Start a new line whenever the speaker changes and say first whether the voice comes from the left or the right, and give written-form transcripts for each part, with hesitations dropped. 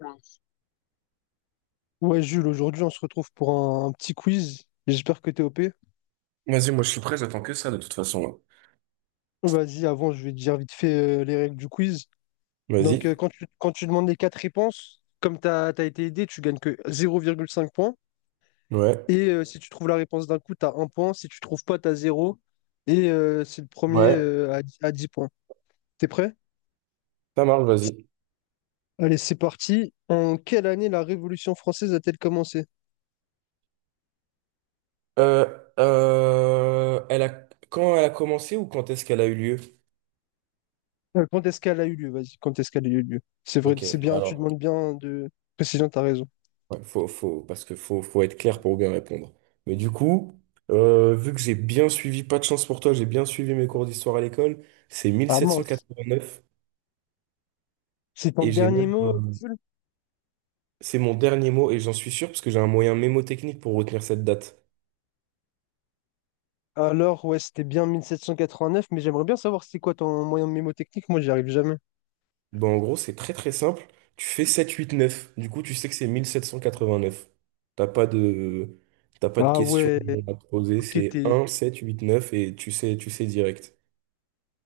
left: Ouais, Jules, aujourd'hui, on se retrouve pour un petit quiz. J'espère que t'es OP.
right: Vas-y, moi je suis prêt, j'attends que ça de toute façon, là.
left: Vas-y, avant, je vais te dire vite fait les règles du quiz. Donc,
right: Vas-y.
left: quand tu demandes les quatre réponses, comme t'as été aidé, tu gagnes que zéro virgule cinq points.
right: Ouais.
left: Et si tu trouves la réponse d'un coup, t'as un point. Si tu trouves pas, t'as zéro. Et c'est le premier
right: Ouais.
left: à 10 points. T'es prêt?
right: Ça marche, vas-y.
left: Allez, c'est parti. En quelle année la Révolution française a-t-elle commencé?
right: Euh, euh, elle a... Quand elle a commencé ou quand est-ce qu'elle a eu lieu?
left: Quand est-ce qu'elle a eu lieu? Vas-y, quand est-ce qu'elle a eu lieu? C'est vrai,
right: Ok,
left: c'est
right: bon,
left: bien, tu
right: alors,
left: demandes bien de précision, t'as raison.
right: ouais, parce que faut être clair pour bien répondre. Mais du coup, vu que j'ai bien suivi, pas de chance pour toi, j'ai bien suivi mes cours d'histoire à l'école, c'est mille
left: Ah
right: sept cent
left: mince.
right: quatre-vingt-neuf
left: C'est ton
right: et j'ai
left: dernier
right: même,
left: mot,
right: un-
left: Jules?
right: c'est mon dernier mot et j'en suis sûr parce que j'ai un moyen mémotechnique pour retenir cette date.
left: Alors, ouais, c'était bien 1789, mais j'aimerais bien savoir c'est quoi ton moyen mnémotechnique. Moi, j'y arrive jamais.
right: Ben, en gros, c'est très très simple. Tu fais 789. Du coup, tu sais que c'est 1789. T'as pas de, t'as pas de
left: Ah
right: questions
left: ouais,
right: à te poser.
left: ok,
right: C'est
left: t'es
right: un 789 et tu sais direct.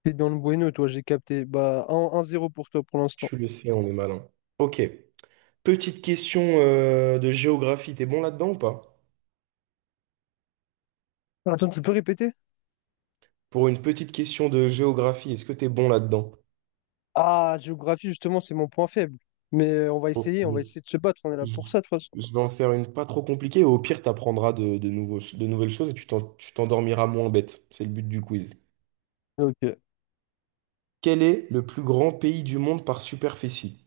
left: t'es dans le bueno, toi, j'ai capté. Bah, un zéro pour toi pour l'instant.
right: Tu le sais, on est malin. Ok. Petite question de géographie. T'es bon là-dedans ou pas?
left: Attends, tu peux répéter?
right: Pour une petite question de géographie, est-ce que t'es bon là-dedans?
left: Ah, géographie, justement, c'est mon point faible. Mais
right: Ok.
left: on va
right: Je
left: essayer de se battre, on est là pour ça, de toute façon.
right: je vais en faire une pas trop compliquée. Au pire, t'apprendras de nouvelles choses et tu t'endormiras moins bête. C'est le but du quiz.
left: Ok.
right: Quel est le plus grand pays du monde par superficie?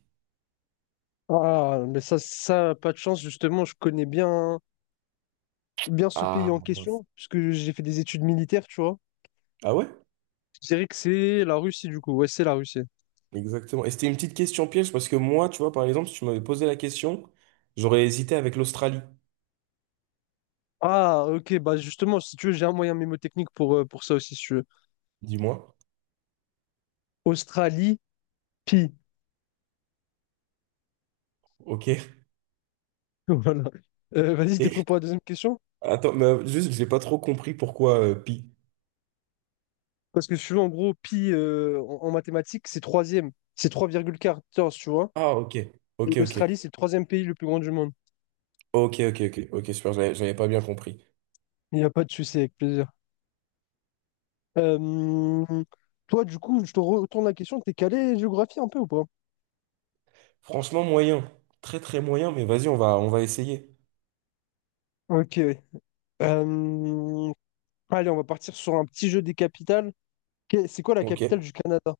left: Ah, mais pas de chance, justement, je connais bien ce pays
right: Ah,
left: en
right: mince.
left: question, puisque j'ai fait des études militaires, tu vois.
right: Ah ouais?
left: Je dirais que c'est la Russie, du coup. Ouais, c'est la Russie.
right: Exactement. Et c'était une petite question piège parce que moi, tu vois, par exemple, si tu m'avais posé la question, j'aurais hésité avec l'Australie.
left: Ah, ok, bah justement, si tu veux, j'ai un moyen mnémotechnique pour ça aussi, si tu veux.
right: Dis-moi.
left: Australie, pi.
right: Ok.
left: Voilà. Vas-y, t'es
right: Et
left: prêt pour la deuxième question?
right: attends, mais juste, j'ai pas trop compris pourquoi pi.
left: Parce que si tu veux, en gros, pi en mathématiques, c'est troisième. C'est trois virgule quatorze tu vois.
right: Ah, ok.
left: Et
right: Ok, ok.
left: l'Australie, c'est le troisième pays le plus grand du monde.
right: Ok, ok, ok. Ok, super, j'avais pas bien compris.
left: Il n'y a pas de souci, avec plaisir. Euh, toi, du coup, je te retourne la question. T'es calé géographie un peu ou pas?
right: Franchement, moyen. Très, très moyen, mais vas-y, on va essayer.
left: Ok. Oui. Euh, allez, on va partir sur un petit jeu des capitales. C'est quoi la
right: Ok.
left: capitale du Canada?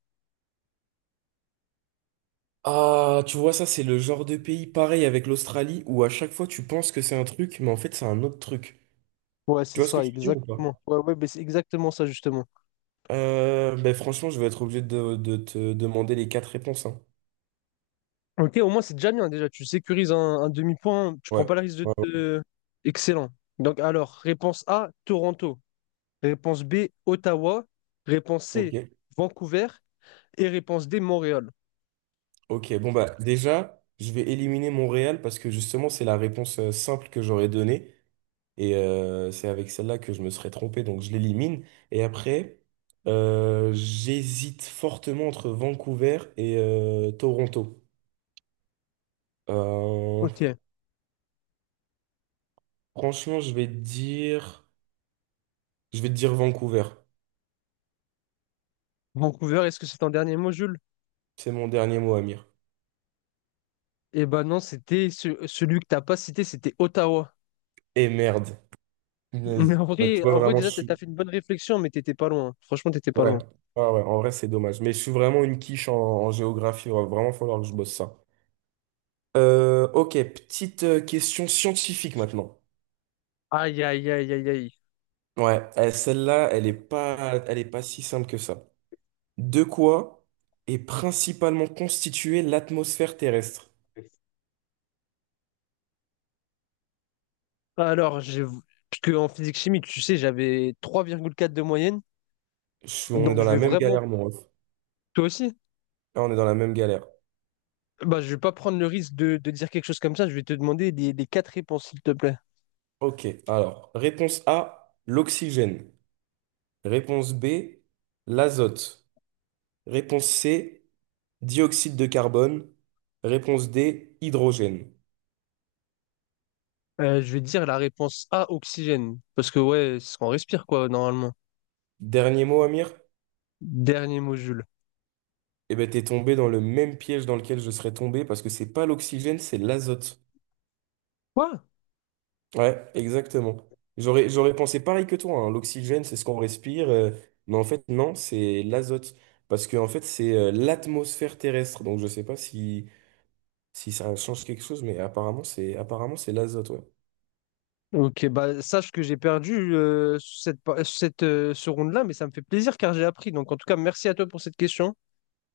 right: Ah, tu vois, ça, c'est le genre de pays pareil avec l'Australie où à chaque fois tu penses que c'est un truc, mais en fait, c'est un autre truc.
left: Ouais,
right: Tu
left: c'est
right: vois ce que
left: ça,
right: je veux dire ou pas?
left: exactement. Ouais, ouais, ben c'est exactement ça, justement.
right: Ben, franchement, je vais être obligé de te demander les quatre réponses, hein.
left: Ok, au moins, c'est déjà bien, déjà. Tu sécurises un demi-point, tu prends
right: Ouais.
left: pas le risque de
right: Ouais, ouais.
left: te... Excellent. Donc, alors, réponse A, Toronto. Réponse B, Ottawa. Réponse C,
right: Ok.
left: Vancouver. Et réponse D, Montréal.
right: Ok. Bon, bah, déjà, je vais éliminer Montréal parce que justement, c'est la réponse simple que j'aurais donnée. Et c'est avec celle-là que je me serais trompé, donc je l'élimine. Et après, j'hésite fortement entre Vancouver et Toronto. Euh,
left: Ok.
right: Franchement, je vais te dire Vancouver.
left: Vancouver, est-ce que c'est ton dernier mot, Jules?
right: C'est mon dernier mot, Amir.
left: Eh ben non, c'était celui que t'as pas cité, c'était Ottawa.
right: Et merde.
left: Mais
right: Punaise. Bah, tu vois,
left: en vrai
right: vraiment, je
left: déjà, t'as
right: suis...
left: fait une bonne réflexion, mais t'étais pas loin. Franchement, t'étais pas
right: Ouais.
left: loin.
right: Ah ouais, en vrai, c'est dommage. Mais je suis vraiment une quiche en géographie. Il va vraiment falloir que je bosse ça. Ok, petite question scientifique maintenant.
left: Aïe, aïe, aïe, aïe, aïe.
right: Ouais, celle-là, elle est pas si simple que ça. De quoi est principalement constituée l'atmosphère terrestre?
left: Alors, j'ai... parce qu'en physique chimie, tu sais, j'avais trois virgule quatre de moyenne.
right: On est
left: Donc,
right: dans
left: je
right: la
left: vais
right: même
left: vraiment.
right: galère, mon ref.
left: Toi aussi?
right: Ah, on est dans la même galère.
left: Bah, je vais pas prendre le risque de dire quelque chose comme ça. Je vais te demander les quatre réponses, s'il te plaît.
right: Ok, alors, réponse A, l'oxygène. Réponse B, l'azote. Réponse C, dioxyde de carbone. Réponse D, hydrogène.
left: Je vais dire la réponse A, oxygène. Parce que, ouais, c'est ce qu'on respire, quoi, normalement.
right: Dernier mot, Amir?
left: Dernier mot, Jules.
right: Eh ben, t'es tombé dans le même piège dans lequel je serais tombé parce que c'est pas l'oxygène, c'est l'azote.
left: Quoi?
right: Ouais, exactement. J'aurais pensé pareil que toi, hein. L'oxygène, c'est ce qu'on respire, mais en fait, non, c'est l'azote. Parce que, en fait, c'est l'atmosphère terrestre. Donc, je sais pas si ça change quelque chose, mais apparemment, c'est l'azote, ouais.
left: Ok, bah sache que j'ai perdu ce round-là, mais ça me fait plaisir car j'ai appris. Donc en tout cas, merci à toi pour cette question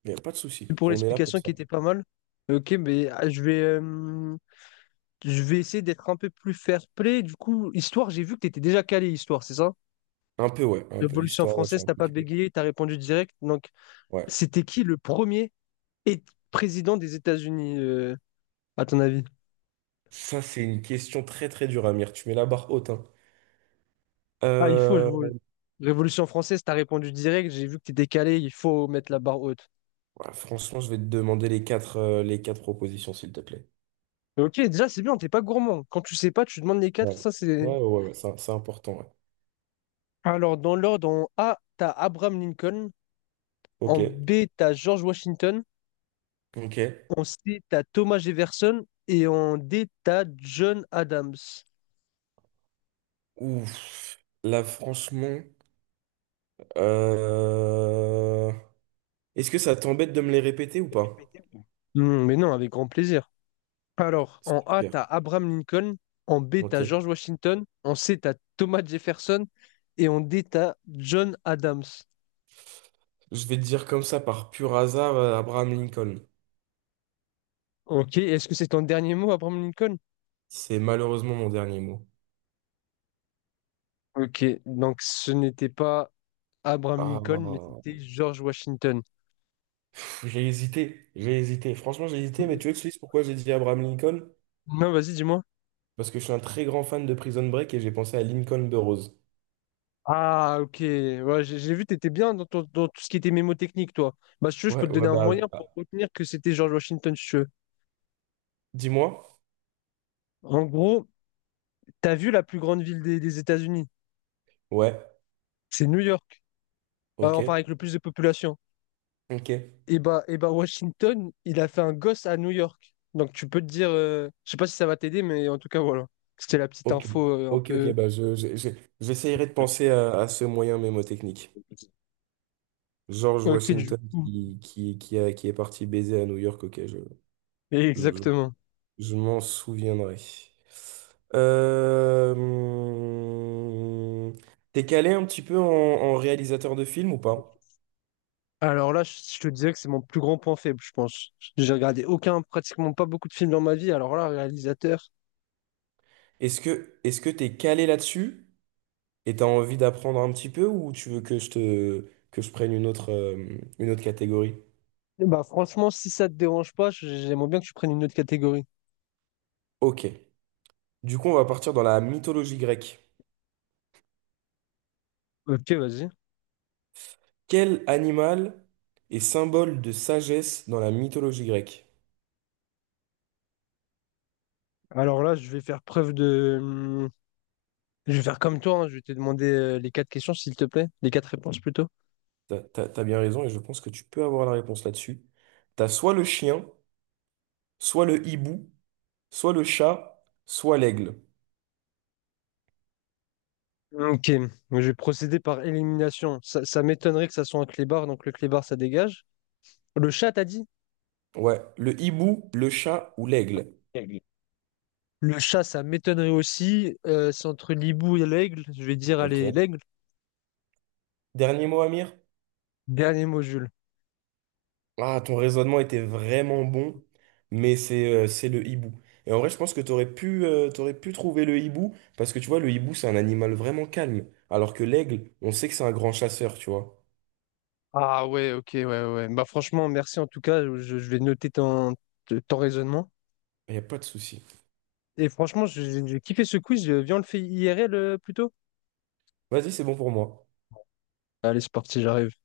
right: Il n'y a pas de
left: et
right: souci.
left: pour
right: On est là pour
left: l'explication qui
right: ça.
left: était pas mal. Ok, mais ah, je vais essayer d'être un peu plus fair-play. Du coup, histoire, j'ai vu que tu étais déjà calé histoire, c'est ça?
right: Un peu, ouais. Un peu.
left: Révolution
right: Histoire, ouais, je suis
left: française,
right: un
left: t'as
right: peu
left: pas
right: culé.
left: bégayé, t'as répondu direct. Donc
right: Ouais.
left: c'était qui le premier é- président des États-Unis, à ton avis?
right: Ça, c'est une question très très dure, Amir. Tu mets la barre haute, hein.
left: Ah, il faut, je
right: Euh,
left: vous... Révolution française, t'as répondu direct. J'ai vu que t'étais calé, il faut mettre la barre haute.
right: ouais, franchement, je vais te demander les quatre propositions, s'il te plaît.
left: Mais ok, déjà, c'est bien, t'es pas gourmand. Quand tu sais pas, tu demandes les quatre.
right: Ouais.
left: Ça, c'est.
right: Ouais, ouais, ouais, ouais, c'est important, ouais.
left: Alors, dans l'ordre, en A, t'as Abraham Lincoln. En
right: Ok.
left: B, t'as George Washington.
right: Ok.
left: En C, t'as Thomas Jefferson. Et en D, t'as John Adams.
right: Ouf. Là, franchement. euh, Est-ce que ça t'embête de me les répéter ou pas?
left: Hmm, mais non, avec grand plaisir. Alors, en A,
right: Super.
left: t'as Abraham Lincoln. En B,
right: Ok.
left: t'as George Washington. En C, t'as Thomas Jefferson. Et en D, t'as John Adams.
right: Je vais te dire comme ça, par pur hasard, Abraham Lincoln.
left: Ok, est-ce que c'est ton dernier mot, Abraham Lincoln?
right: C'est malheureusement mon dernier mot.
left: Ok, donc ce n'était pas Abraham
right: Ah,
left: Lincoln, mais c'était George Washington.
right: pff, j'ai hésité, j'ai hésité. Franchement, j'ai hésité, mais tu veux que je te dise pourquoi j'ai dit Abraham Lincoln?
left: Non, vas-y, dis-moi.
right: Parce que je suis un très grand fan de Prison Break et j'ai pensé à Lincoln de Rose.
left: Ah, ok. Ouais, j'ai vu, t'étais bien dans tout ce qui était mémotechnique, toi. Bah, si tu veux, je peux
right: Ouais,
left: te donner
right: ouais,
left: un
right: bah,
left: moyen pour
right: ah,
left: retenir que c'était George Washington, si tu veux.
right: dis-moi.
left: En gros, t'as vu la plus grande ville des États-Unis?
right: Ouais,
left: C'est New York.
right: ok,
left: Enfin, avec le plus de population.
right: ok,
left: Et bah, Washington, il a fait un gosse à New York. Donc, tu peux te dire, je sais pas si ça va t'aider, mais en tout cas, voilà. C'était la petite
right: ok,
left: info un
right: ok, ok,
left: peu.
right: bah, j'essayerai de penser à ce moyen mnémotechnique. George
left: Ok, du
right: Washington
left: coup.
right: qui est parti baiser à New York, ok, je, je
left: Exactement.
right: Je m'en souviendrai. Euh... hum, T'es calé un petit peu en réalisateur de films ou pas?
left: Alors là, je te disais que c'est mon plus grand point faible, je pense. J'ai regardé aucun, pratiquement pas beaucoup de films dans ma vie. Alors là, réalisateur,
right: Est-ce que t'es calé là-dessus et t'as envie d'apprendre un petit peu ou tu veux que je prenne une autre catégorie?
left: eh bah franchement, si ça te dérange pas, j'aimerais bien que tu prennes une autre catégorie.
right: Ok. Du coup, on va partir dans la mythologie grecque.
left: Ok, vas-y.
right: Quel animal est symbole de sagesse dans la mythologie grecque?
left: Alors là, je vais faire preuve de... je vais faire comme toi, hein, je vais te demander les quatre questions, s'il te plaît. Les quatre réponses plutôt.
right: T'as bien raison et je pense que tu peux avoir la réponse là-dessus. T'as soit le chien, soit le hibou, soit le chat, soit l'aigle.
left: Ok, je vais procéder par élimination. Ça m'étonnerait que ça soit un clébard, donc le clébard, ça dégage. Le chat, t'as dit?
right: Ouais, le hibou, le chat ou l'aigle.
left: Aigle. Le chat, ça m'étonnerait aussi. C'est entre l'hibou et l'aigle. Je vais dire, allez,
right: Ok.
left: l'aigle.
right: Dernier mot, Amir?
left: Dernier mot, Jules.
right: Ah, ton raisonnement était vraiment bon, mais c'est le hibou. Et en vrai, je pense que t'aurais pu trouver le hibou, parce que tu vois, le hibou, c'est un animal vraiment calme, alors que l'aigle, on sait que c'est un grand chasseur, tu vois.
left: Ah ouais, ok, ouais, ouais. Bah franchement, merci en tout cas. Je vais noter ton raisonnement.
right: Il n'y a pas de souci.
left: Et franchement, j'ai kiffé ce quiz. Viens, on le fait IRL plutôt.
right: Vas-y, c'est bon pour moi.
left: Allez, c'est parti, j'arrive.